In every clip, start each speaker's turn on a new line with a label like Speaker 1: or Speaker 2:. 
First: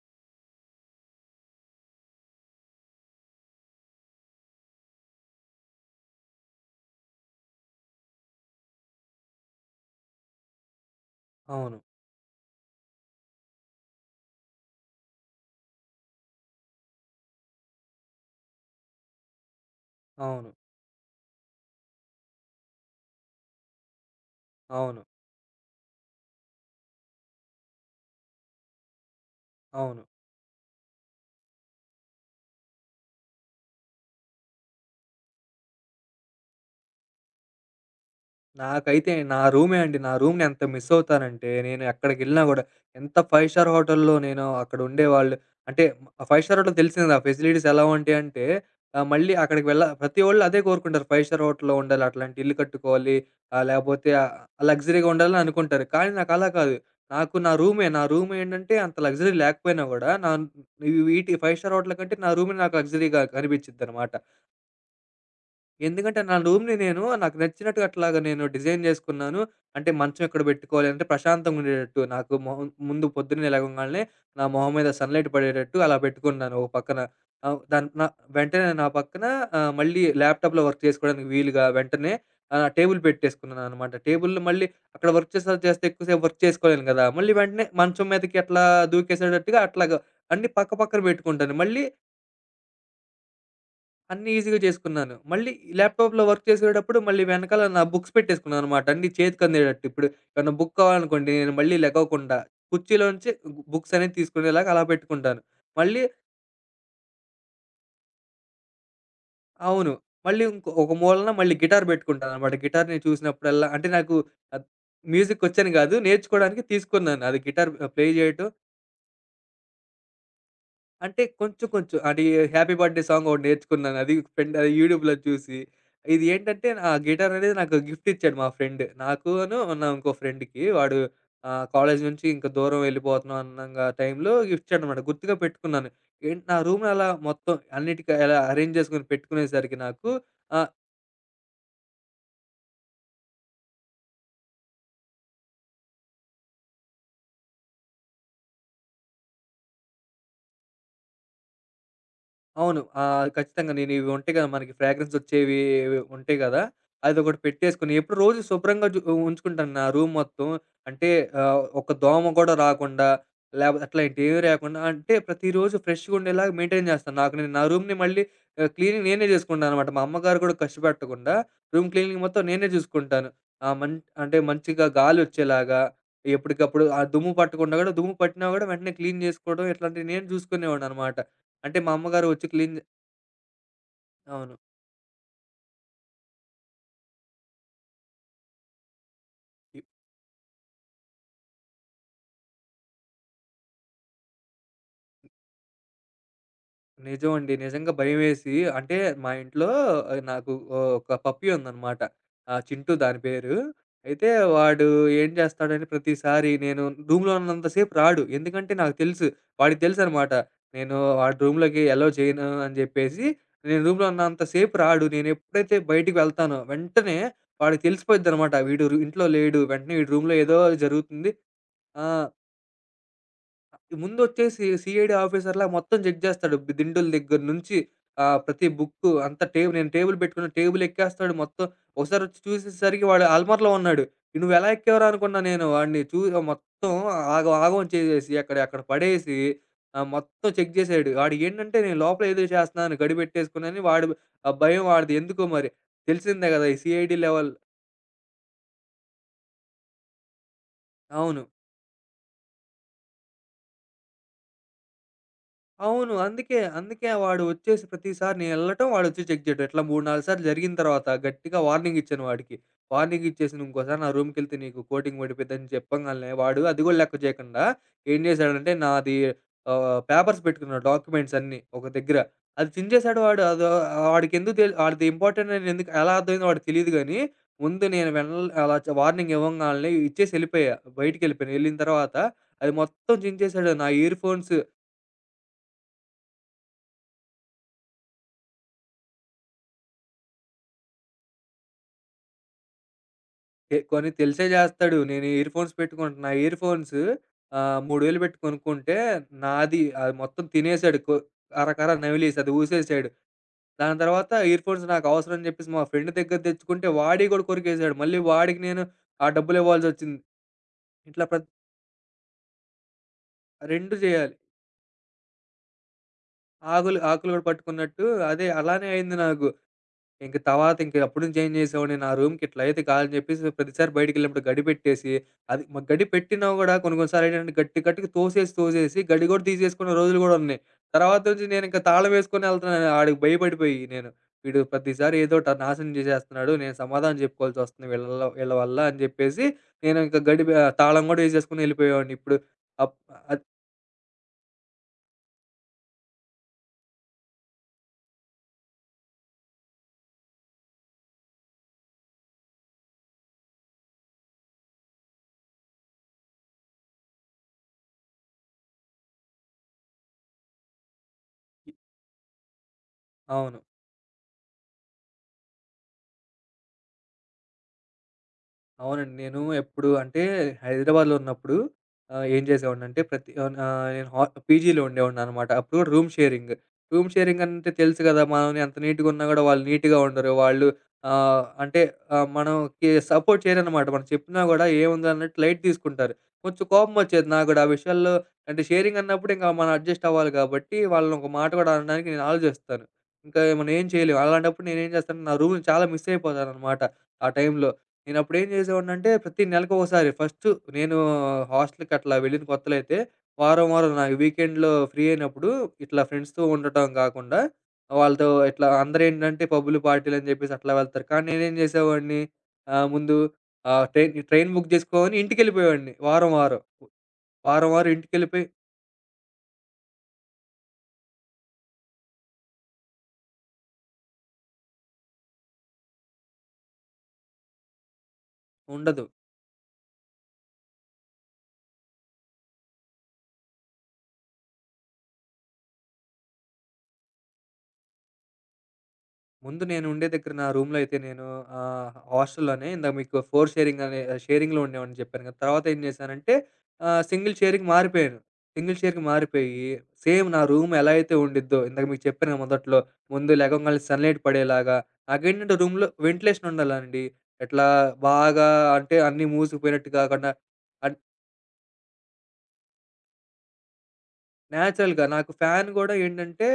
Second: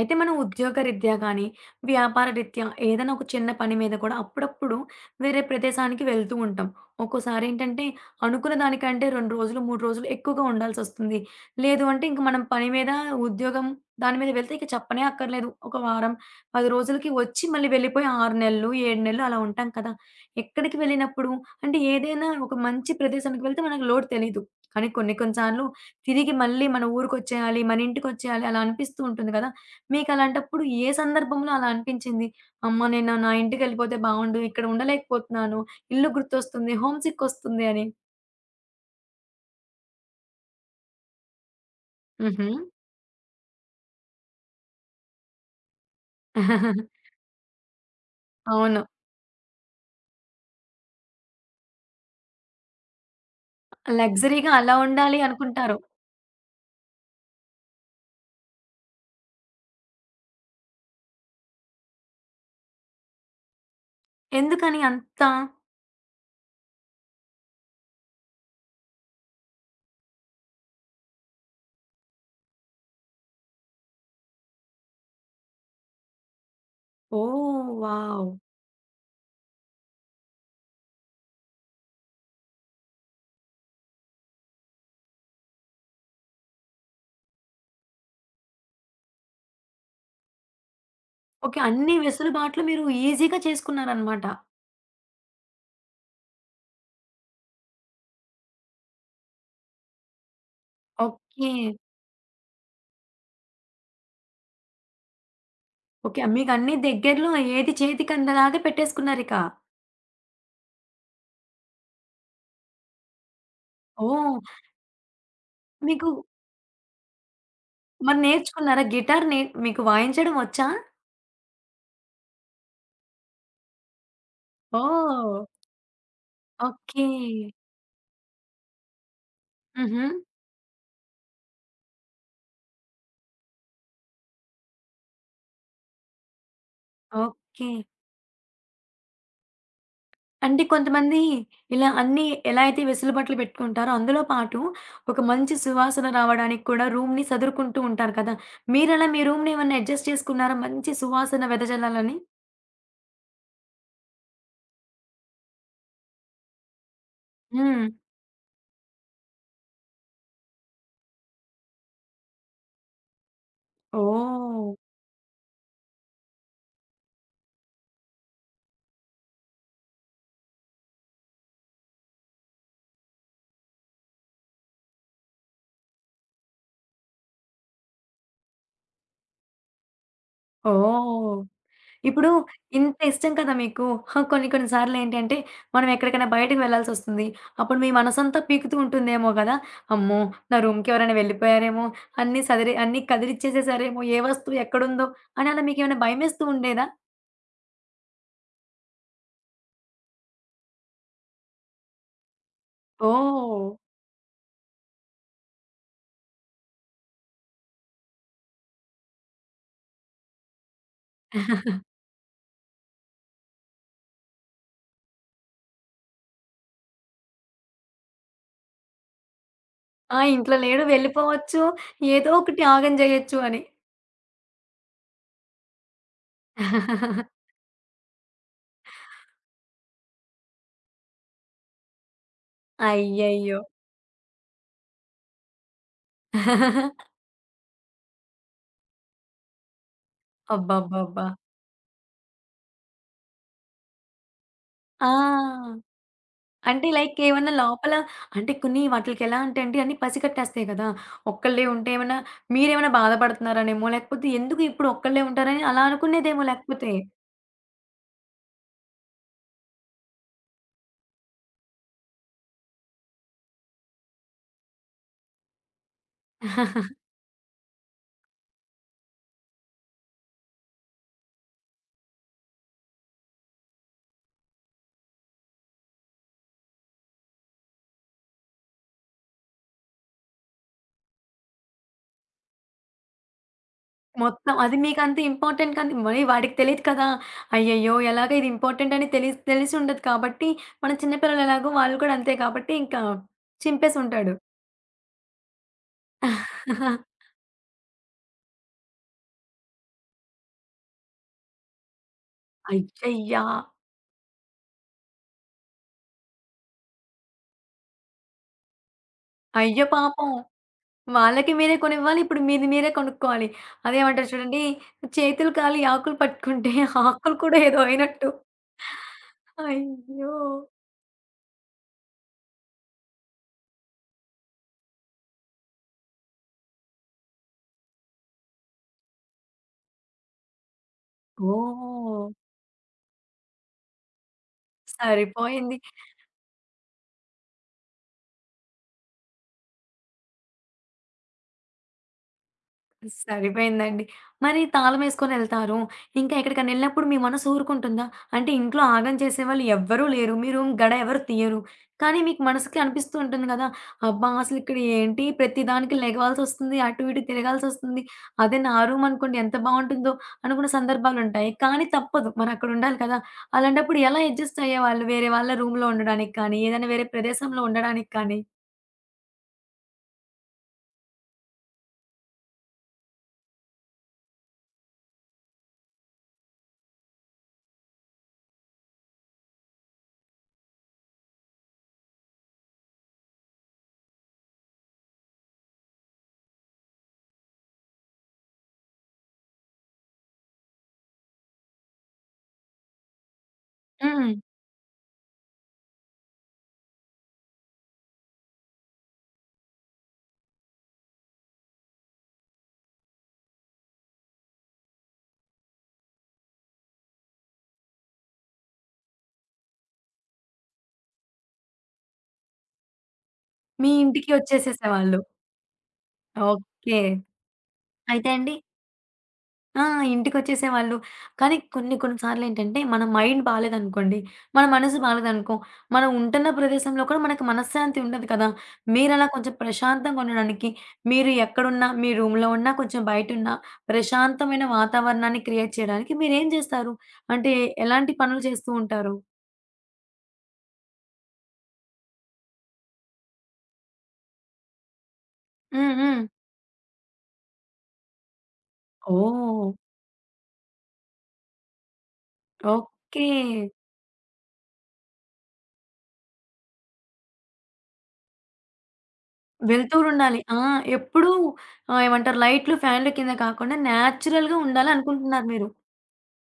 Speaker 1: అయితే మనం ఉద్యోగరీత్యా గానీ, వ్యాపారరీత్యా ఏదైనా ఒక చిన్న పని మీద కూడా అప్పుడప్పుడు వేరే ప్రదేశానికి వెళ్తూ ఉంటాం. ఒక్కోసారేంటంటే అనుకున్న దానికంటే 2 రోజులు, 3 రోజులు ఎక్కువగా ఉండాల్సొస్తుంది.
Speaker 2: అవును.
Speaker 1: లేదు అంటే ఇంక మనం పని మీద ఉద్యోగం దాని మీద వెళ్తే ఇక చెప్పనే అక్కర్లేదు. ఒక వారం, 10 రోజులకి వచ్చి మళ్ళీ వెళ్ళిపోయి 6 నెలలు, 7 నెలలు అలా ఉంటాం కదా!
Speaker 2: అవును.
Speaker 1: ఎక్కడికి వెళ్ళినప్పుడు అంటే ఏదైనా ఒక మంచి ప్రదేశానికి వెళ్తే మనకు లోటు తెలీదు. కానీ
Speaker 2: అవును.
Speaker 1: కొన్ని కొన్ని సార్లు తిరిగి మళ్ళీ మన ఊరికొచ్చేయాలి, మన ఇంటికొచ్చేయాలి అలా అనిపిస్తూ ఉంటుంది కదా!
Speaker 2: అవును.
Speaker 1: మీకలాంటప్పుడు ఏ సందర్భంలో అలా అనిపించింది? అమ్మ! నేను నా ఇంటికెళ్ళిపోతే బావుండు. ఇక్కడ ఉండలేకపోతున్నాను. ఇల్లు గుర్తొస్తుంది. హోమ్ సిక్ ఒస్తుంది అని.
Speaker 2: నాకైతే నా రూమే అండి. నా రూమ్‌ని ఎంత మిస్ అవుతానంటే, నేను ఎక్కడికెళ్ళినా
Speaker 1: హుహు.
Speaker 2: గూడా ఎంత ఫైవ్ స్టార్ హోటల్‌లో నేను అక్కడ ఉండేవాళ్ళు అంటే ఫైవ్ స్టార్ హోటల్ తెలిసింది ఆ ఫెసిలిటీస్ ఎలా ఉంటాయంటే,
Speaker 1: అవును.
Speaker 2: మళ్ళీ అక్కడికి వెళ్ళ ప్రతి ఒళ్ళు అదే కోరుకుంటారు. ఫైవ్ స్టార్ హోటల్‌లో ఉండాలి, అట్లాంటి ఇల్లు కట్టుకోవాలి, ఆహ్, లేపోతే ఆహ్,
Speaker 1: లగ్జరీగా అలా
Speaker 2: లగ్జరీగా
Speaker 1: ఉండాలి
Speaker 2: ఉండాలని
Speaker 1: అనుకుంటారు.
Speaker 2: అనుకుంటారు. కానీ నాకు అలా కాదు. నాకు నా రూమే. నా రూమ్ ఏంటంటే, అంత లగ్జరీ లేకపోయినా గూడా వీటి ఫైవ్ స్టార్ హోటల్ కంటే నా రూమే నాకు లగ్జరీగా కనిపించిద్దనమాట.
Speaker 1: ఎందుకని అంత?
Speaker 2: ఎందుకంటే నా రూమ్‌ని నేను నాకు నచ్చినట్టుగా అట్లాగా నేను డిజైన్ జేసుకున్నాను. అంటే మంచం ఎక్కడ బెట్టుకోవాలి అంటే ప్రశాంతంగా ఉండేటట్టు, నాకు మొహం ముందు పొద్దున్నే లెగంగాల్నే నా మొహం మీద సన్‌లైట్ పడేటట్టు అలా బెట్టుకున్నాను ఓ పక్కన. ఆహ్,
Speaker 1: ఓహ్!
Speaker 2: దాన్ నా
Speaker 1: వావ్!
Speaker 2: వెంటనే నా పక్కన మళ్ళీ ల్యాప్‌టాప్‌లో వర్క్ చేసుకోవడానికి వీలుగా వెంటనే టేబుల్ పెట్టేసుకున్నాననమాట. టేబుల్‌లో మళ్ళీ అక్కడ వర్క్ చేసే చేస్తే ఎక్కువ సేపు వర్క్ చేసుకోలేను గదా! మళ్ళీ వెంటనే మంచం మీదకి అట్లా దూకేసేటట్టుగా అట్లాగా అన్నీ పక్క పక్కన బెట్టుకుంటాను.
Speaker 1: ఓకే.
Speaker 2: మళ్ళీ
Speaker 1: అన్ని వెసులుబాట్లు మీరు ఈజీగా చేసుకున్నారనమాట.
Speaker 2: అన్నీ ఈజీగా చేసుకున్నాను. మళ్ళీ ల్యాప్‌టాప్‌లో వర్క్ చేసేటప్పుడు మళ్ళీ వెనకాల నా బుక్స్ పెట్టేసుకున్నాననమాట, అన్నీ చేతికి అందేటట్టు. ఇప్పుడు ఏమన్నా బుక్ కావాలనుకోండి,
Speaker 1: ఓకే.
Speaker 2: నేను మళ్ళీ లెగవకుండా కుర్చీలోంచి బుక్స్ అనేది తీసుకునేలాగా అలా పెట్టుకుంటాను. మళ్ళీ
Speaker 1: ఓకే. మీకన్నీ దగ్గరలో ఏది చేతికందేలాగా పెట్టేసుకున్నారిక.
Speaker 2: అవును. మళ్ళీ ఇంకో ఒక మూలన మళ్ళీ గిటార్ పెట్టుకుంటాననమాట. గిటార్‌ని చూసినప్పుడల్లా అంటే నాకు
Speaker 1: ఓహ్!
Speaker 2: ఆహ్, మ్యూజికొచ్చని కాదు,
Speaker 1: మీకు
Speaker 2: నేర్చుకోవడానికి తీసుకున్నాను. అది గిటార్ ప్లే
Speaker 1: మరి
Speaker 2: చేయటం
Speaker 1: నేర్చుకున్నారా? గిటార్ నే మీకు వాయించడం వచ్చా?
Speaker 2: అంటే కొంచెం కొంచెం అది 'హ్యాపీ బర్త్‌డే' సాంగ్ ఒకటి నేర్చుకున్నాను, అది ఫ్రెండ్ అది యూట్యూబ్‌లో
Speaker 1: ఓహ్!
Speaker 2: చూసి. ఇది ఏంటంటే ఆ
Speaker 1: ఓకే.
Speaker 2: గిటార్ అనేది నాకు గిఫ్ట్ ఇచ్చాడు మా ఫ్రెండ్. నాకును నా
Speaker 1: హుహు.
Speaker 2: ఇంకో ఫ్రెండ్‌కి. వాడు కాలేజ్ నుంచి ఇంక దూరం వెళ్ళిపోతున్నాం అన్నంగా టైంలో గిఫ్ట్ ఇచ్చాడనమాట. గుర్తుగా పెట్టుకున్నాను. ఏంటి నా రూమ్‌ని అలా మొత్తం
Speaker 1: ఓకే.
Speaker 2: అన్నిటికి అలా అరేంజ్ చేసుకొని పెట్టుకునేసరికి నాకు
Speaker 1: అంటే
Speaker 2: ఆహ్,
Speaker 1: కొంతమంది ఇలా అన్నీ ఎలా అయితే వెసులుబాట్లు పెట్టుకుంటారో, అందులో పాటు ఒక మంచి సువాసన రావడానికి కూడా రూమ్‌ని సదురుకుంటూ ఉంటారు కదా! మీరలా మీ రూమ్‌ని ఏమన్నా అడ్జస్ట్ చేసుకున్నారా మంచి సువాసన వెదజల్లాలని?
Speaker 2: అవును. ఆ! ఖచ్చితంగా. నేను ఇవి ఉంటాయి కదా! మనకి ఫ్రాగ్రెన్సొచ్చేవి ఉంటాయి కదా! అదొకటి
Speaker 1: హ్మ్.
Speaker 2: పెట్టేసుకొని ఎప్పుడు రోజు శుభ్రంగా జు ఉంచుకుంటాను నా రూమ్ మొత్తం. అంటే ఒక దోమ కూడా రాకుండా, లేపోతే అట్లాంటియేవి
Speaker 1: ఓహ్!
Speaker 2: రాకుండా, అంటే ప్రతిరోజు ఫ్రెష్‌గా ఉండేలాగా మెయింటైన్ చేస్తాను. నాకు నేను నా రూమ్‌ని మళ్ళీ క్లీనింగ్ నేనే చేసుకుంటాననమాట. మా అమ్మగారు కూడా ఖర్చు పెట్టకుండా రూమ్ క్లీనింగ్ మొత్తం నేనే చూసుకుంటాను. ఆ! మం అంటే మంచిగా గాలొచ్చేలాగా ఎప్పటికప్పుడు ఆ దుమ్ము పట్టకుండా కూడా, దుమ్ము పట్టినా కూడా వెంటనే క్లీన్ చేసుకోవడం, ఇట్లాంటివి నేను చూసుకునేవాడిననమాట.
Speaker 1: ఓహ్!
Speaker 2: అంటే మా అమ్మగారు
Speaker 1: ఇప్పుడు
Speaker 2: వచ్చి క్లీన్ జే
Speaker 1: ఇంత ఇష్టం కదా మీకు. హా! కొన్ని
Speaker 2: అవును.
Speaker 1: కొన్ని సార్లేంటి అంటే, మనం ఎక్కడికైనా బయటకి వెళ్ళాల్సొస్తుంది. అప్పుడు మీ మనసంతా పీకుతూ ఉంటుందేమో గదా!
Speaker 2: ఇ
Speaker 1: అమ్మో! నా రూమ్‌కి ఎవరైనా వెళ్ళిపోయారేమో, అన్నీ సదిరి అన్నీ కదిలిచ్చేసేసారేమో, ఏ వస్తువు ఎక్కడుందో అని అలా మీకేమైనా భయమేస్తూ ఉండేదా?
Speaker 2: నిజమండి. నిజంగా భయమేసి అంటే మా ఇంట్లో నాకు ఒక పప్పీ ఉందనమాట. చింటూ దాని పేరు.
Speaker 1: ఓహ్!
Speaker 2: అయితే వాడు ఏం చేస్తాడని ప్రతిసారి, నేను రూమ్‌లో ఉన్నంత సేపు రాడు. ఎందుకంటే నాకు తెలుసు, వాడికి తెలుసనమాట, నేను వాడి రూమ్‌లోకి ఎలో చేయను అని చెప్పేసి. నేను రూమ్‌లో ఉన్నంత సేపు రాడు. నేనెప్పుడైతే బయటికి వెళ్తానో వెంటనే వాడికి తెలిసిపోయిద్దనమాట. వీడు రు ఇంట్లో లేడు, వెంటనే వీడి
Speaker 1: ఆ!
Speaker 2: రూమ్‌లో
Speaker 1: ఇంట్లో
Speaker 2: ఏదో
Speaker 1: లేడు
Speaker 2: జరుగుతుంది.
Speaker 1: వెళ్ళిపోవచ్చు.
Speaker 2: ఆ!
Speaker 1: ఏదో ఒకటి ఆగం జేయొచ్చు అని.
Speaker 2: ముందొచ్చేసి సీఐడీ ఆఫీసర్‌లా మొత్తం చెక్ జేస్తాడు. బ్ దిండుల దగ్గర నుంచి ప్రతి బుక్కు అంతా టేబు నేను టేబుల్ పెట్టుకున్న టేబుల్ ఎక్కేస్తాడు మొత్తం. ఒకసారి వచ్చి చూసేసరికి వాడు
Speaker 1: అయ్యయ్యో!
Speaker 2: అల్మార్‌లో ఉన్నాడు. "నువ్వెలా ఎక్కావురా?" అనుకున్నా నేను. వాడిని చూ మొత్తం ఆగం ఆగం చేసేసి అక్కడ అక్కడ పడేసి మొత్తం చెక్ జేసాడు.
Speaker 1: అబ్బబ్బబ్బా!
Speaker 2: వాడు ఏంటంటే, నేను లోపల ఏదో చేస్తున్నాను గడిపెట్టేసుకున్నానని వాడు, ఆ భయం
Speaker 1: ఆ!
Speaker 2: వాడిది ఎందుకో మరి. తెలిసిందే గదా! ఈ
Speaker 1: అంటే
Speaker 2: సీఐడీ
Speaker 1: లైక్
Speaker 2: లెవెల్
Speaker 1: ఏమన్నా లోపల అంటే కొన్ని వాటిలికెలా అంటే అండి అన్నీ పసికట్టేస్తాయి కదా!
Speaker 2: అవును.
Speaker 1: ఒక్కళ్ళే ఉంటే ఏమన్నా మీరేమన్నా బాధపడుతున్నారనేమో, లేకపోతే ఎందుకు ఇప్పుడు ఒక్కళ్ళే ఉంటారని అలా
Speaker 2: అవును.
Speaker 1: అనుకునేదేమో
Speaker 2: అందుకే.
Speaker 1: లేకపోతే.
Speaker 2: అందుకే వాడు వచ్చేసి ప్రతిసారి నేనెళ్ళటం, వాడొచ్చి చెక్ చేయడం. ఇట్లా 3, 4 సార్లు జరిగిన తర్వాత గట్టిగా వార్నింగ్ ఇచ్చాను వాడికి. వార్నింగ్ ఇచ్చేసి "నువ్వు ఇంకోసారి నా రూమ్‌కెళ్తే నీకు కోటింగ్ పడిపోద్దని" చెప్పంగాల్నే, వాడు అది గూడా లెక్క చేయకుండా ఏం చేశాడంటే, నాది పేపర్స్ పెట్టుకున్నాడు డాక్యుమెంట్స్ అన్నీ ఒక దగ్గర, అది చించేశాడు వాడు. అదో వాడికెందుకు తెల్ ఆడిది ఇంపార్టెంట్ అని ఎందుకు ఎలా అర్థమైందో వాడికి తెలీదు గానీ, ముందు నేను వెన్ అలా చ వార్నింగ్ ఇవ్వంగాల్నే ఇచ్చేసి ఎళ్ళిపోయా. బయటికెళ్ళిపోయాను. ఎళ్ళిన తర్వాత అది మొత్తం చించేశాడు. నా ఇయర్‌ఫోన్స్
Speaker 1: మొత్తం అది మీకంత ఇంపార్టెంట్ కానీ మరి వాడికి తెలీదు కదా! అయ్యయ్యో! ఎలాగో ఇది ఇంపార్టెంట్ అని తెలిసి తెలిసుండదు కాబట్టి, మన చిన్న పిల్లలు ఎలాగో వాళ్ళు కూడా అంతే కాబట్టి ఇంకా
Speaker 2: ఎ కొన్ని
Speaker 1: చింపేసుంటాడు.
Speaker 2: తెలిసే జేస్తాడు. నేను ఇయర్ ఫోన్స్ పెట్టుకుంటున్నా. ఆ ఇయర్ ఫోన్స్ 3,000 పెట్టి కొనుక్కుంటే, నాది అది మొత్తం తినేసాడు. కొ అరకర నమిలేసి అది ఊసేసాడు.
Speaker 1: అయ్యయ్యా!
Speaker 2: దాని తర్వాత ఇయర్ ఫోన్స్ నాకు అవసరం అని జెప్పేసి మా ఫ్రెండ్ దగ్గర తెచ్చుకుంటే వాడియి గూడా కొరికేసాడు. మళ్ళీ వాడికి నేను ఆ
Speaker 1: అయ్యో
Speaker 2: డబ్బులివ్వాల్సొచ్చింది.
Speaker 1: పాపం!
Speaker 2: ఇట్లా ప్రత్
Speaker 1: వాళ్ళకి మీరే కొనివ్వాలి. ఇప్పుడు మీది మీరే కొనుక్కోవాలి.
Speaker 2: 2
Speaker 1: అదేమంటారు
Speaker 2: జేయాలి.
Speaker 1: చూడండి, చేతులు కాలి ఆకులు పట్టుకుంటే
Speaker 2: ఆకులు ఆకులు
Speaker 1: ఆకులు
Speaker 2: గూడా
Speaker 1: కూడా ఏదో
Speaker 2: పట్టుకున్నట్టు
Speaker 1: అయినట్టు.
Speaker 2: అదే అలానే అయింది నాకు.
Speaker 1: అయ్యో!
Speaker 2: ఇంక తర్వాత ఇంక అప్పటి నుంచి ఏం చేసేవాడిని, నా రూమ్‌కి ఇట్లా అయితే కాదని చెప్పేసి ప్రతిసారి బయటికెళ్ళినప్పుడు గడి పెట్టేసి, అది మ గడి పెట్టినా గూడా కొన్ని కొన్ని సార్లు ఏంటంటే గట్టి గట్టిగా తోసేసి, తోసేసి గడి గూడా తీసేసుకున్న రోజులు గూడా ఉన్నాయి. తర్వాత నుంచి నేను ఇంక తాళం
Speaker 1: ఓహ్!
Speaker 2: వేసుకొని ఎళ్తున్నాను, ఆడికి భయపడిపోయి నేను. వీడు ప్రతిసారి ఏదోటి
Speaker 1: సరిపోయింది.
Speaker 2: నాశనం చేసేస్తున్నాడు, నేను సమాధానం చెప్పుకోవాల్సి వస్తుంది వీళ్ళలో వీళ్ళ వల్ల అని చెప్పేసి, నేను ఇంక గడి తాళం గూడా వేసేసుకొని ఎళ్ళిపోయేవాడిని. ఇప్పుడు అప్ అది
Speaker 1: సరిపోయిందండి. మరి తాళమేసుకొనెళ్తారు. ఇంకా ఎక్కడికనెళ్ళినప్పుడు మీ మనసు ఊరుకుంటుందా? అంటే ఇంట్లో ఆగం చేసేవాళ్ళు ఎవ్వరూ లేరు. మీ రూమ్ గడ ఎవరు తీయరు. కానీ మీకు మనసుకి అనిపిస్తూ ఉంటుంది గదా! అబ్బా! అసలిక్కడ ఏంటి ప్రతి దానికి లెగవాల్సొస్తుంది. అటు ఇటు తిరగాల్సొస్తుంది. అదే నా రూమ్ అనుకోండి ఎంత బావుంటుందో అనుకున్న సందర్భాలుంటాయి. కానీ తప్పదు మరక్కడుండాలి కదా!
Speaker 2: అవును.
Speaker 1: అలాంటప్పుడు ఎలా అడ్జస్ట్ అయ్యేవాళ్ళు? వేరే వాళ్ళ రూమ్‌లో ఉండడానికి కానీ, ఏదైనా వేరే ప్రదేశంలో ఉండడానికి కానీ?
Speaker 2: అవునండి. నేను ఎప్పుడు అంటే హైదరాబాద్‌లో ఉన్నప్పుడు ఏం చేసేవాడినంటే, ప్రతి నేను హా పీజీలో ఉండేవాడిననమాట. అప్పుడు కూడా రూమ్ షేరింగ్. రూమ్ షేరింగ్ అంటే తెలుసు కదా! మనం ఎంత నీట్‌గా ఉన్నా కూడా వాళ్ళు నీట్‌గా ఉండరు. వాళ్ళు ఆహ్, అంటే మనకి సపోర్ట్ చేయరనమాట. మనం చెప్పినా కూడా ఏముంది అన్నట్టు లైట్ తీసుకుంటారు. కొంచెం కోపం వచ్చేది నాకు కూడా ఆ విషయాల్లో. అంటే షేరింగ్ అన్నప్పుడు ఇంకా మనం అడ్జస్ట్ అవ్వాలి కాబట్టి వాళ్ళని ఒక మాట కూడా అనడానికి నేను ఆలోచిస్తాను. ఇంకా మనం ఏం చేయలేం.
Speaker 1: హ్మ్.
Speaker 2: అలాంటప్పుడు నేనేం చేస్తాను, నా రూమ్‌ని చాలా మిస్ అయిపోతాననమాట ఆ టైంలో. నేనప్పుడు ఏం చేసేవాడినంటే, ప్రతి నెలకొకసారి ఫస్టు నేను హాస్టల్‌కి అట్లా వెళ్ళిన కొత్తలో అయితే, వారం, వారం నాకు వీకెండ్‌లో ఫ్రీ అయినప్పుడు, ఇట్లా ఫ్రెండ్స్‌తో ఉండటం గాకుండా, వాళ్ళతో ఇట్లా అందరేంటంటే పబ్బులు, పార్టీలని జెప్పేసి అట్లా వెళ్తారు. కానీ నేనేం జేసేవాడిని, ముందు
Speaker 1: మీ
Speaker 2: ట్రైన్
Speaker 1: ఇంటికి
Speaker 2: ట్రైన్ బుక్ జేసుకోని
Speaker 1: ఒచ్చేసేసేవాళ్ళు.
Speaker 2: ఇంటికెళ్ళిపోయేవాడిని వారం, వారం.
Speaker 1: ఓకే.
Speaker 2: వారం, వారం
Speaker 1: అయితే
Speaker 2: ఇంటికెళ్ళిపోయి
Speaker 1: అండి ఆ! ఇంటికొచ్చేసేవాళ్ళు. కానీ కొన్ని కొన్ని సార్లేంటంటే, మన మైండ్ బాలేదనుకోండి, మన మనసు బాలేదనుకో, మనం ఉంటున్న ప్రదేశంలో కూడా మనకు మనశ్శాంతి ఉండదు కదా!
Speaker 2: ఉండదు.
Speaker 1: మీరలా కొంచెం ప్రశాంతంగా ఉండడానికి, మీరు ఎక్కడున్నా, మీ రూమ్‌లో ఉన్నా, కొంచెం బయటున్నా, ప్రశాంతమైన వాతావరణాన్ని క్రియేట్ చేయడానికి మీరేం జేస్తారు? అంటే, ఎలాంటి పనులు చేస్తూ ఉంటారు?
Speaker 2: ముందు నేను ఉండే దగ్గర నా రూమ్‌లో అయితే నేను హాస్టల్‌లోనే ఇందాక మీకు 4 షేరింగ్ అనే షేరింగ్‌లో ఉండేవాడిని చెప్పాను కదా! తర్వాత ఏం
Speaker 1: హ్మ్. హ్మ్.
Speaker 2: చేశానంటే సింగిల్ షేరింగ్ మారిపోయాను. సింగిల్ షేర్‌కి మారిపోయి
Speaker 1: ఓహ్!
Speaker 2: సేమ్ నా రూమ్ ఎలా అయితే ఉండిద్దో ఇందాక మీకు చెప్పాను కదా! మొదట్లో
Speaker 1: ఓకే.
Speaker 2: ముందు లెగంగాల్నే సన్‌లైట్ పడేలాగా, నాకేంటంటే రూమ్‌లో వెంటిలేషన్ ఉండాలండి. ఎట్లా బాగా అంటే అన్నీ మూసుకుపోయినట్టు కాకుండా
Speaker 1: వెళ్తూరుండాలి. ఆ!
Speaker 2: అన్
Speaker 1: ఎప్పుడూ ఏమంటారు లైట్లు, ఫ్యాన్‌లు కింద కాకుండా న్యాచురల్‌గా
Speaker 2: నేచురల్‌గా. నాకు
Speaker 1: ఉండాలనుకుంటున్నారు
Speaker 2: ఫ్యాన్
Speaker 1: మీరు.
Speaker 2: గూడా ఏంటంటే,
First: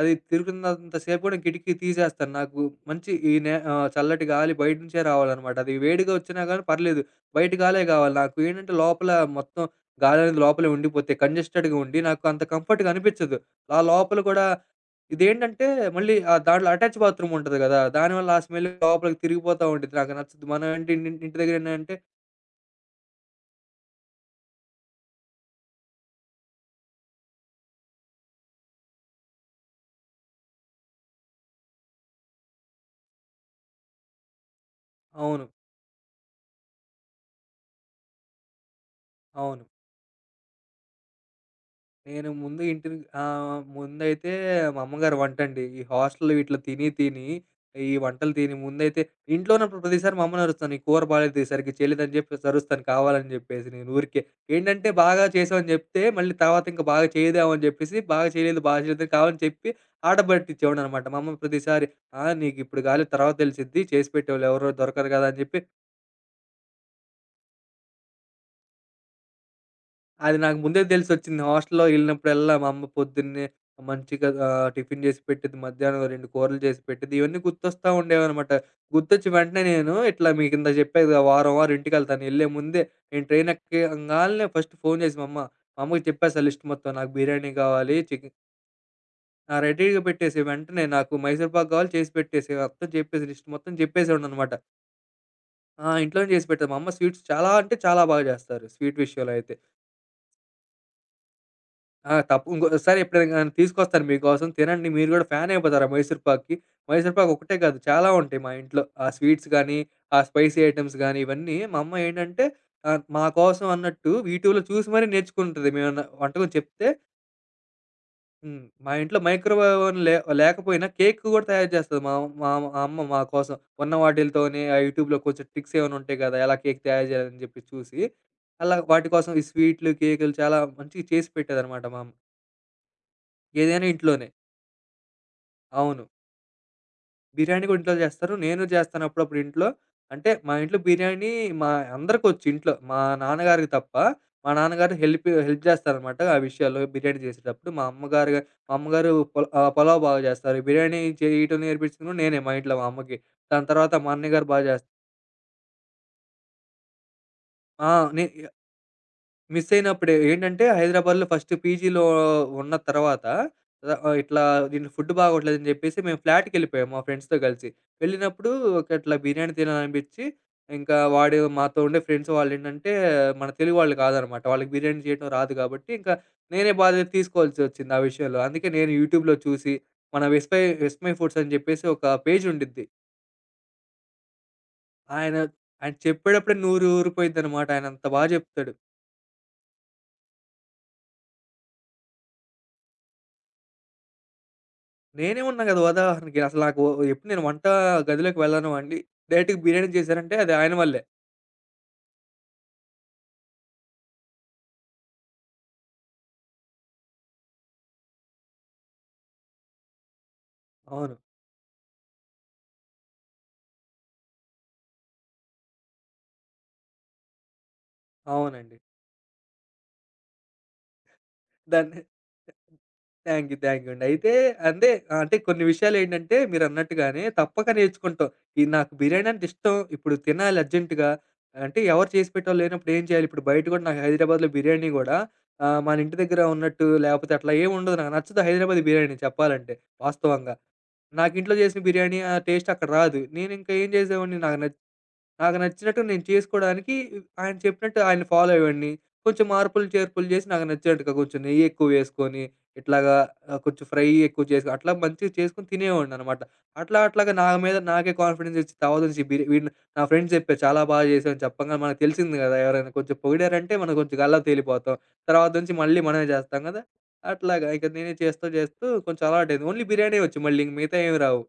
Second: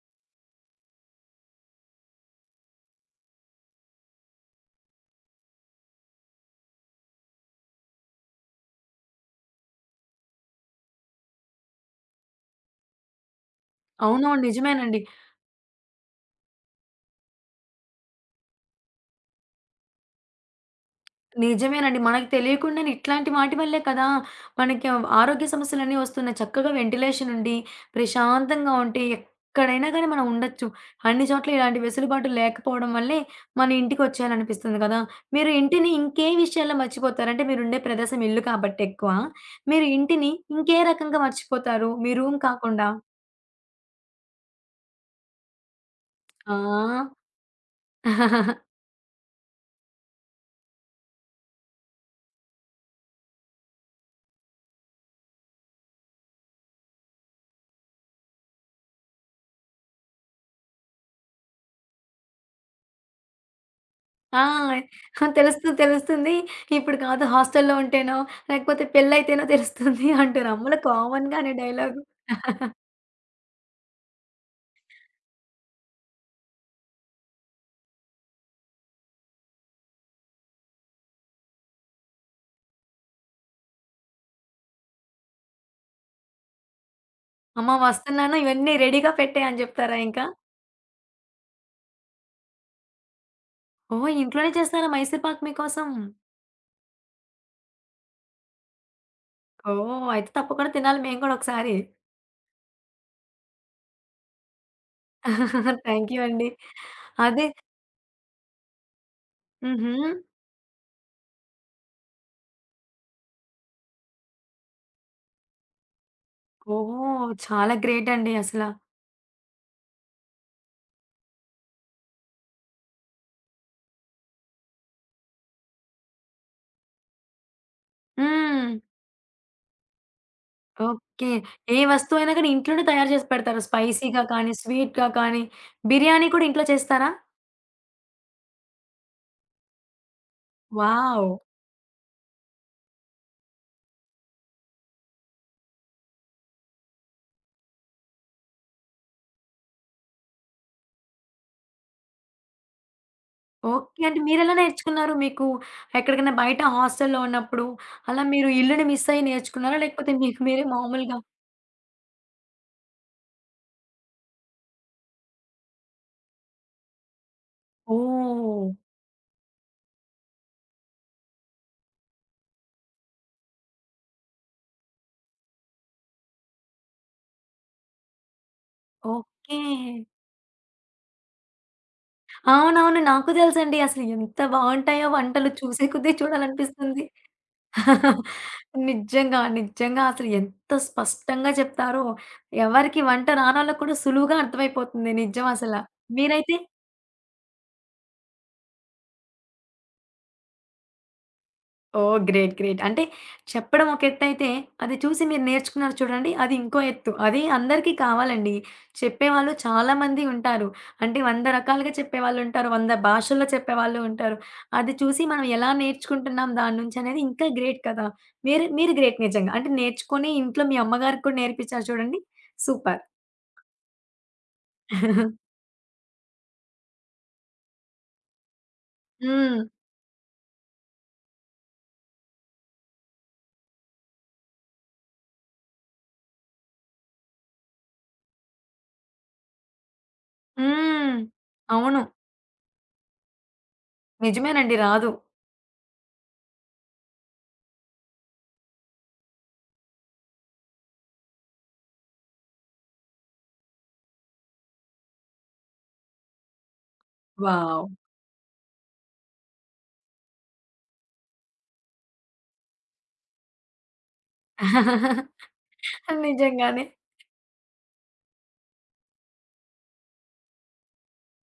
Speaker 2: అది తిరుగుతున్నంత సేపు గూడా కిటికీ తీసేస్తాను. నాకు మంచి ఈ నే చల్లటి గాలి బయట నుంచే రావాలనమాట. అది వేడిగా వచ్చినా గానీ పర్లేదు. బయట గాలే గావాలి. నాకు ఏంటంటే, లోపల మొత్తం గాలనేది లోపలే ఉండిపోతే కంజెస్టెడ్‌గా ఉండి, నాకు అంత కంఫర్ట్‌గా అనిపించదు. ఆ లోపల
Speaker 1: అవునవును.
Speaker 2: గూడా
Speaker 1: నిజమేనండి.
Speaker 2: ఇదేంటంటే, మళ్ళీ దాంట్లో అటాచ్ బాత్రూమ్ ఉంటది గదా! దానివల్ల ఆ స్మెల్ లోపలికి తిరిగిపోతా ఉండిద్ది. నాకు నచ్చదు. మనం అంటే ఇంటి ఇంటి దగ్గర ఏంటంటే
Speaker 1: నిజమేనండి. మనకి తెలియకుండానే ఇట్లాంటి వాటి వల్లే కదా! మనకి ఆరోగ్య సమస్యలన్నీ వస్తున్నాయి. చక్కగా వెంటిలేషన్ ఉండి, ప్రశాంతంగా ఉంటే ఎక్కడైనా గానీ మనం ఉండొచ్చు. అన్ని చోట్ల ఇలాంటి వెసులుబాటు లేకపోవడం వల్లే మన ఇంటికొచ్చేయాలనిపిస్తుంది కదా!
Speaker 2: అవును.
Speaker 1: మీరు ఇంటిని ఇంకే విషయాల్లో మర్చిపోతారు? అంటే మీరుండే ప్రదేశం ఇల్లు కాబట్టి ఎక్కువ.
Speaker 2: అవును.
Speaker 1: మీరు ఇంటిని ఇంకే రకంగా మర్చిపోతారు? మీ
Speaker 2: నేను
Speaker 1: రూమ్
Speaker 2: ముందు
Speaker 1: కాకుండా?
Speaker 2: ఇంటిని ముందైతే మా అమ్మగారి వంటండి. ఈ హాస్టల్‌లో
Speaker 1: ఆ!
Speaker 2: వీటిలో తిని, తిని ఈ వంటలు తిని ముందైతే ఇంట్లో ఉన్నప్పుడు ప్రతిసారి మా అమ్మని అరుస్తాను. "ఈ కూర బాలేదు, ఈ సరిగ్గా చేయలేదని" చెప్పేసి అరుస్తాను కావాలని జెప్పేసి నేను ఊరికే. ఏంటంటే బాగా చేసావని జెప్తే మళ్ళీ తర్వాత ఇంకా బాగా చేయదేమో అని జెప్పేసి బాగా చేయలేదు, బాగా చేయలేదని కావాలని చెప్పి ఆట పట్టించేవాడిననమాట. మా అమ్మ ప్రతిసారి "ఆ! నీకిప్పుడు కాలేదు తర్వాత తెలిసిద్ది, చేసి
Speaker 1: ఆ!
Speaker 2: పెట్టేవాళ్ళు ఎవరో దొరకరు గదా!" అని జెప్పి
Speaker 1: తెలుస్తుంది. తెలుస్తుంది. ఇప్పుడు కాదు హాస్టల్‌లో ఉంటేనో, లేకపోతే పెళ్లయితేనో తెలుస్తుంది
Speaker 2: అది
Speaker 1: అంటారు.
Speaker 2: నాకు
Speaker 1: అమ్మలు
Speaker 2: ముందే తెలిసొచ్చింది.
Speaker 1: కామన్‌గానే
Speaker 2: హాస్టల్‌లో
Speaker 1: డైలాగు.
Speaker 2: ఎళ్ళినప్పుడల్లా మా అమ్మ పొద్దున్నే మంచిగా టిఫిన్ చేసి పెట్టేది. మధ్యాహ్నం 2 కూరలు చేసి పెట్టేది. ఇవన్నీ గుర్తొస్తా ఉండేవనమాట. గుర్తొచ్చి వెంటనే నేను ఇట్లా మీకిందాక చెప్పా కదా! వారం వారం ఇంటికెళ్తాను. ఎళ్ళే ముందే నేను ట్రైన్ ఎక్కంగాల్నే ఫస్ట్ ఫోను చేసి మా అమ్మ, మా అమ్మకి చెప్పేసా లిస్ట్ మొత్తం. నాకు బిర్యానీ
Speaker 1: అమ్మ
Speaker 2: కావాలి, చికెన్,
Speaker 1: వస్తున్నాను ఇవన్నీ రెడీగా పెట్టేయి
Speaker 2: ఆ!
Speaker 1: అని జెప్తారా
Speaker 2: రెడీగా
Speaker 1: ఇంకా?
Speaker 2: పెట్టేసేయి. వెంటనే నాకు మైసూర్ పాక్ కావాలి, చేసి పెట్టేసేయి. మొత్తం చెప్పేసి లిస్ట్ మొత్తం
Speaker 1: ఓహ్! ఇంట్లోనే
Speaker 2: చెప్పేసేవాడిననమాట.
Speaker 1: చేస్తారా మైసూర్ పాక్ మీకోసం?
Speaker 2: ఆ! ఇంట్లోనే చేసి పెట్టేది. మా అమ్మ స్వీట్స్ చాలా అంటే చాలా బాగా చేస్తారు, స్వీట్ విషయంలో అయితే.
Speaker 1: ఓహ్! అయితే తప్పకుండా తినాలి మేము గూడా ఒకసారి.
Speaker 2: ఆ! తప్పు ఇంకోసారి ఎప్పుడైనా గాని తీసుకొస్తాను మీకోసం. తినండి, మీరు గూడా ఫ్యాన్ అయిపోతారు ఆ
Speaker 1: థాంక్
Speaker 2: మైసూర్
Speaker 1: యూ అండి.
Speaker 2: పాక్‌కి. మైసూర్ పాక్
Speaker 1: అదే
Speaker 2: ఒకటే కాదు, చాలా ఉంటాయి మా ఇంట్లో. ఆ స్వీట్స్ గానీ,
Speaker 1: హుహు.
Speaker 2: ఆ స్పైసీ ఐటెమ్స్ గానీ, ఇవన్నీ మా అమ్మ ఏంటంటే మా కోసం అన్నట్టు యూట్యూబ్‌లో చూసి మరీ నేర్చుకుంటది, మేమేమన్నా వంటకం చెప్తే.
Speaker 1: ఓహ్! చాలా గ్రేట్ అండి
Speaker 2: హ్మ్.
Speaker 1: అసల.
Speaker 2: మా ఇంట్లో మైక్రోవేవ్ ఓవెన్ లే లేకపోయినా కేక్ గూడా తయారు చేస్తది మా మా అమ్మ మా కోసం. ఉన్న వాటిలతోనే ఆ యూట్యూబ్‌లో కొంచెం ట్రిక్స్ ఏమైనా ఉంటాయి కదా! ఎలా కేక్ తయారు చేయాలని చెప్పి చూసి,
Speaker 1: హ్మ్.
Speaker 2: అలా వాటి కోసం ఈ స్వీట్లు, కేకులు చాలా మంచిగా చేసి
Speaker 1: ఓకే. ఏ
Speaker 2: పెట్టేదనమాట మా అమ్మ.
Speaker 1: వస్తువైనా గాని ఇంట్లోనే తయారు చేసి పెడతారు.
Speaker 2: ఏదైనా
Speaker 1: స్పైసీగా
Speaker 2: ఇంట్లోనే.
Speaker 1: కానీ, స్వీట్‌గా కానీ.
Speaker 2: అవును.
Speaker 1: బిర్యానీ కూడా ఇంట్లో చేస్తారా?
Speaker 2: బిర్యానీ కూడా ఇంట్లో జేస్తారు. నేను జేస్తాను అప్పుడప్పుడు ఇంట్లో. అంటే మా ఇంట్లో
Speaker 1: వావ్!
Speaker 2: బిర్యానీ మా అందరికొచ్చు ఇంట్లో, మా నాన్నగారికి తప్ప. మా నాన్నగారు హెల్ప్ హెల్ప్ జేస్తారనమాట ఆ విషయాల్లో బిర్యానీ జేసేటప్పుడు. మా అమ్మగారు గా మా అమ్మగారు పుల్ పులావ్ బాగా జేస్తారు. బిర్యానీ చేయటం నేర్పించింది గూడా నేనే మా ఇంట్లో మా అమ్మకి. దాని తర్వాత
Speaker 1: ఓకే.
Speaker 2: మా
Speaker 1: అంటే
Speaker 2: అన్నయ్య గారు
Speaker 1: మీరెలా
Speaker 2: బా జేస్
Speaker 1: నేర్చుకున్నారు? మీకు ఎక్కడికైనా బయట హాస్టల్‌లో ఉన్నప్పుడు
Speaker 2: ఆ!
Speaker 1: అలా
Speaker 2: నే
Speaker 1: మీరు ఇల్లుని మిస్ అయ్యి
Speaker 2: మిస్
Speaker 1: నేర్చుకున్నారా?
Speaker 2: అయినప్పుడు
Speaker 1: లేకపోతే మీకు
Speaker 2: ఏంటంటే
Speaker 1: మీరే మామూలుగా
Speaker 2: హైదరాబాద్‌లో ఫస్ట్ పీజీలో ఉన్న తర్వాత ఇట్లా దీంట్లో ఫుడ్ బాగోట్లేదని చెప్పేసి మేము ఫ్లాట్‌కెళ్ళిపోయాము మా ఫ్రెండ్స్‌తో కలిసి. వెళ్ళినప్పుడు
Speaker 1: ఓహ్!
Speaker 2: ఒక ఇట్లా బిర్యానీ తినాలనిపించి, ఇంకా వాడు మాతో ఉండే ఫ్రెండ్స్ వాళ్ళేంటంటే మన తెలుగు వాళ్ళు కాదనమాట. వాళ్ళకి బిర్యానీ చేయడం రాదు కాబట్టి ఇంకా నేనే బాధ్యత తీసుకోవాల్సొచ్చింది ఆ విషయంలో. అందుకే నేను యూట్యూబ్‌లో
Speaker 1: ఓకే.
Speaker 2: చూసి, మన విస్మై ఫుడ్స్ అని చెప్పేసి ఒక పేజ్ ఉండిద్ది.
Speaker 1: అవునవును. నాకు తెలుసండి. అసలు ఎంత బావుంటాయో
Speaker 2: ఆయన
Speaker 1: వంటలు చూసే
Speaker 2: ఆయన
Speaker 1: కొద్దీ
Speaker 2: చెప్పేటప్పుడే నూరు
Speaker 1: చూడాలనిపిస్తుంది.
Speaker 2: ఊరిపోయిద్దనమాట. ఆయన అంత బా చెప్తాడు.
Speaker 1: నిజంగా. నిజంగా అసలు ఎంత స్పష్టంగా చెప్తారో ఎవరికి వంట రానోళ్ళకి కూడా సులువుగా అర్థమైపోతుంది
Speaker 2: నేనే
Speaker 1: నిజం
Speaker 2: ఉన్నా
Speaker 1: అసల.
Speaker 2: గదా ఉదాహరణకి!
Speaker 1: మీరైతే?
Speaker 2: అసలు నాకు ఎప్పుడు నేను వంట గదిలోకి వెళ్ళను అండి. డైరెక్ట్‌గా బిర్యానీ చేశారంటే అది ఆయన వల్లే.
Speaker 1: ఓహ్! గ్రేట్. గ్రేట్. అంటే చెప్పడం ఒక ఎత్తయితే, అది చూసి మీరు నేర్చుకున్నారు చూడండి, అది ఇంకో ఎత్తు. అది అందరికీ కావాలండి. చెప్పేవాళ్ళు చాలా మంది ఉంటారు.
Speaker 2: అవును.
Speaker 1: అంటే 100 రకాలుగా చెప్పేవాళ్ళుంటారు. 100 భాషల్లో చెప్పేవాళ్ళు ఉంటారు. అది చూసి మనం ఎలా నేర్చుకుంటున్నాం దాని నుంచి అనేది ఇంకా గ్రేట్ కదా! మీరు
Speaker 2: అవునండి.
Speaker 1: మీరు గ్రేట్ నిజంగా. అంటే నేర్చుకొని ఇంట్లో మీ అమ్మగారికి కూడా నేర్పించారు
Speaker 2: దాన్ని
Speaker 1: చూడండి. Super.
Speaker 2: Thank you, thank you అండి. అయితే అంటే అంటే కొన్ని విషయాలేంటంటే మీరన్నట్టుగానే తప్పక నేర్చుకుంటాం. ఇది నాకు బిర్యానీ అంటే
Speaker 1: హ్మ్.
Speaker 2: ఇష్టం. ఇప్పుడు తినాలి అర్జెంట్‌గా. అంటే ఎవరు చేసి పెట్టేవాళ్ళు లేనప్పుడు ఏం చేయాలి? ఇప్పుడు బయట గూడా నాకు హైదరాబాద్‌లో బిర్యానీ గూడా మన ఇంటి దగ్గర ఉన్నట్టు లేపోతే అట్లా ఏమి ఉండదు. నాకు నచ్చదు హైదరాబాదీ బిర్యానీ చెప్పాలంటే వాస్తవంగా.
Speaker 1: హ్మ్.
Speaker 2: నాకు ఇంట్లో చేసిన
Speaker 1: అవును.
Speaker 2: బిర్యానీ ఆ టేస్ట్ అక్కడ రాదు. నేనింకా ఏం చేసేవాడిని నాకు
Speaker 1: నిజమేనండి.
Speaker 2: నచ్చి,
Speaker 1: రాదు.
Speaker 2: నాకు నచ్చినట్టు నేను చేసుకోడానికి ఆయన చెప్పినట్టు ఆయన్ని ఫాలో అయ్యేవాడిని. కొంచెం మార్పులు, చేర్పులు చేసి నాకు నచ్చినట్టుగా కొంచెం నెయ్యి ఎక్కువ వేసుకొని, ఇట్లాగా కొంచెం ఫ్రై ఎక్కువ చేసి అట్లా మంచిగా చేసుకొని తినేవాడిననమాట. అట్లా అట్లాగా నా మీద
Speaker 1: వావ్!
Speaker 2: నాకే కాన్ఫిడెన్స్ వచ్చి తర్వాత నుంచి బిర్ వీడిని, నా ఫ్రెండ్స్ చెప్పారు చాలా బాగా చేసావు అని. చెప్పంగానే మనకు తెలిసింది కదా! ఎవరైనా కొంచెం పొగిడారంటే మనం కొంచెం గల్లా తేలిపోతాం. తర్వాత నుంచి మళ్ళీ మనమే చేస్తాం కదా!
Speaker 1: నిజంగానే.
Speaker 2: అట్లాగా ఇక నేనే చేస్తూ, చేస్తూ కొంచెం అలవాటయింది. ఓన్లీ బిర్యానీ వచ్చు, మళ్ళీ ఇంక మిగతా ఏమి రావు.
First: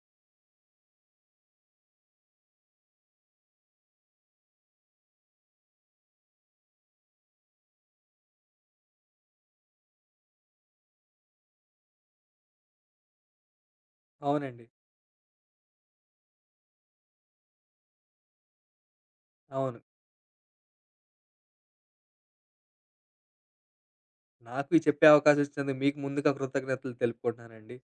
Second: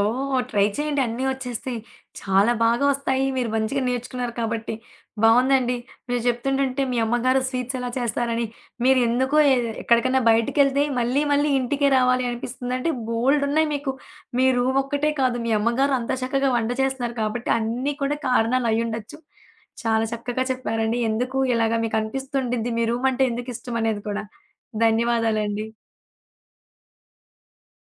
Speaker 1: ఓహ్! ట్రై చేయండి. అన్నీ వచ్చేస్తాయి. చాలా బాగా వస్తాయి. మీరు మంచిగా నేర్చుకున్నారు కాబట్టి. బావుందండి. మీరు చెప్తుంటుంటే మీ అమ్మగారు స్వీట్స్ ఎలా చేస్తారని, మీరు ఎందుకో ఎక్కడికన్నా బయటికెళ్తే మళ్ళీ మళ్ళీ ఇంటికే రావాలి అనిపిస్తుందంటే బోలెడున్నాయి మీకు. మీ
Speaker 2: అవునండి.
Speaker 1: రూమ్ ఒక్కటే కాదు, మీ అమ్మగారు అంత చక్కగా వంట చేస్తున్నారు కాబట్టి అన్నీ కూడా కారణాలు అయ్యుండొచ్చు.
Speaker 2: అవును.
Speaker 1: చాలా చక్కగా చెప్పారండి. ఎందుకు ఇలాగ మీకు అనిపిస్తుండిద్ది మీ రూమ్ అంటే ఎందుకిష్టం అనేది కూడా.
Speaker 2: నాకు ఈ చెప్పే అవకాశం
Speaker 1: ధన్యవాదాలండి.
Speaker 2: ఇచ్చినందుకు మీకు ముందుగా కృతజ్ఞతలు తెలుపుకుంటున్నానండి.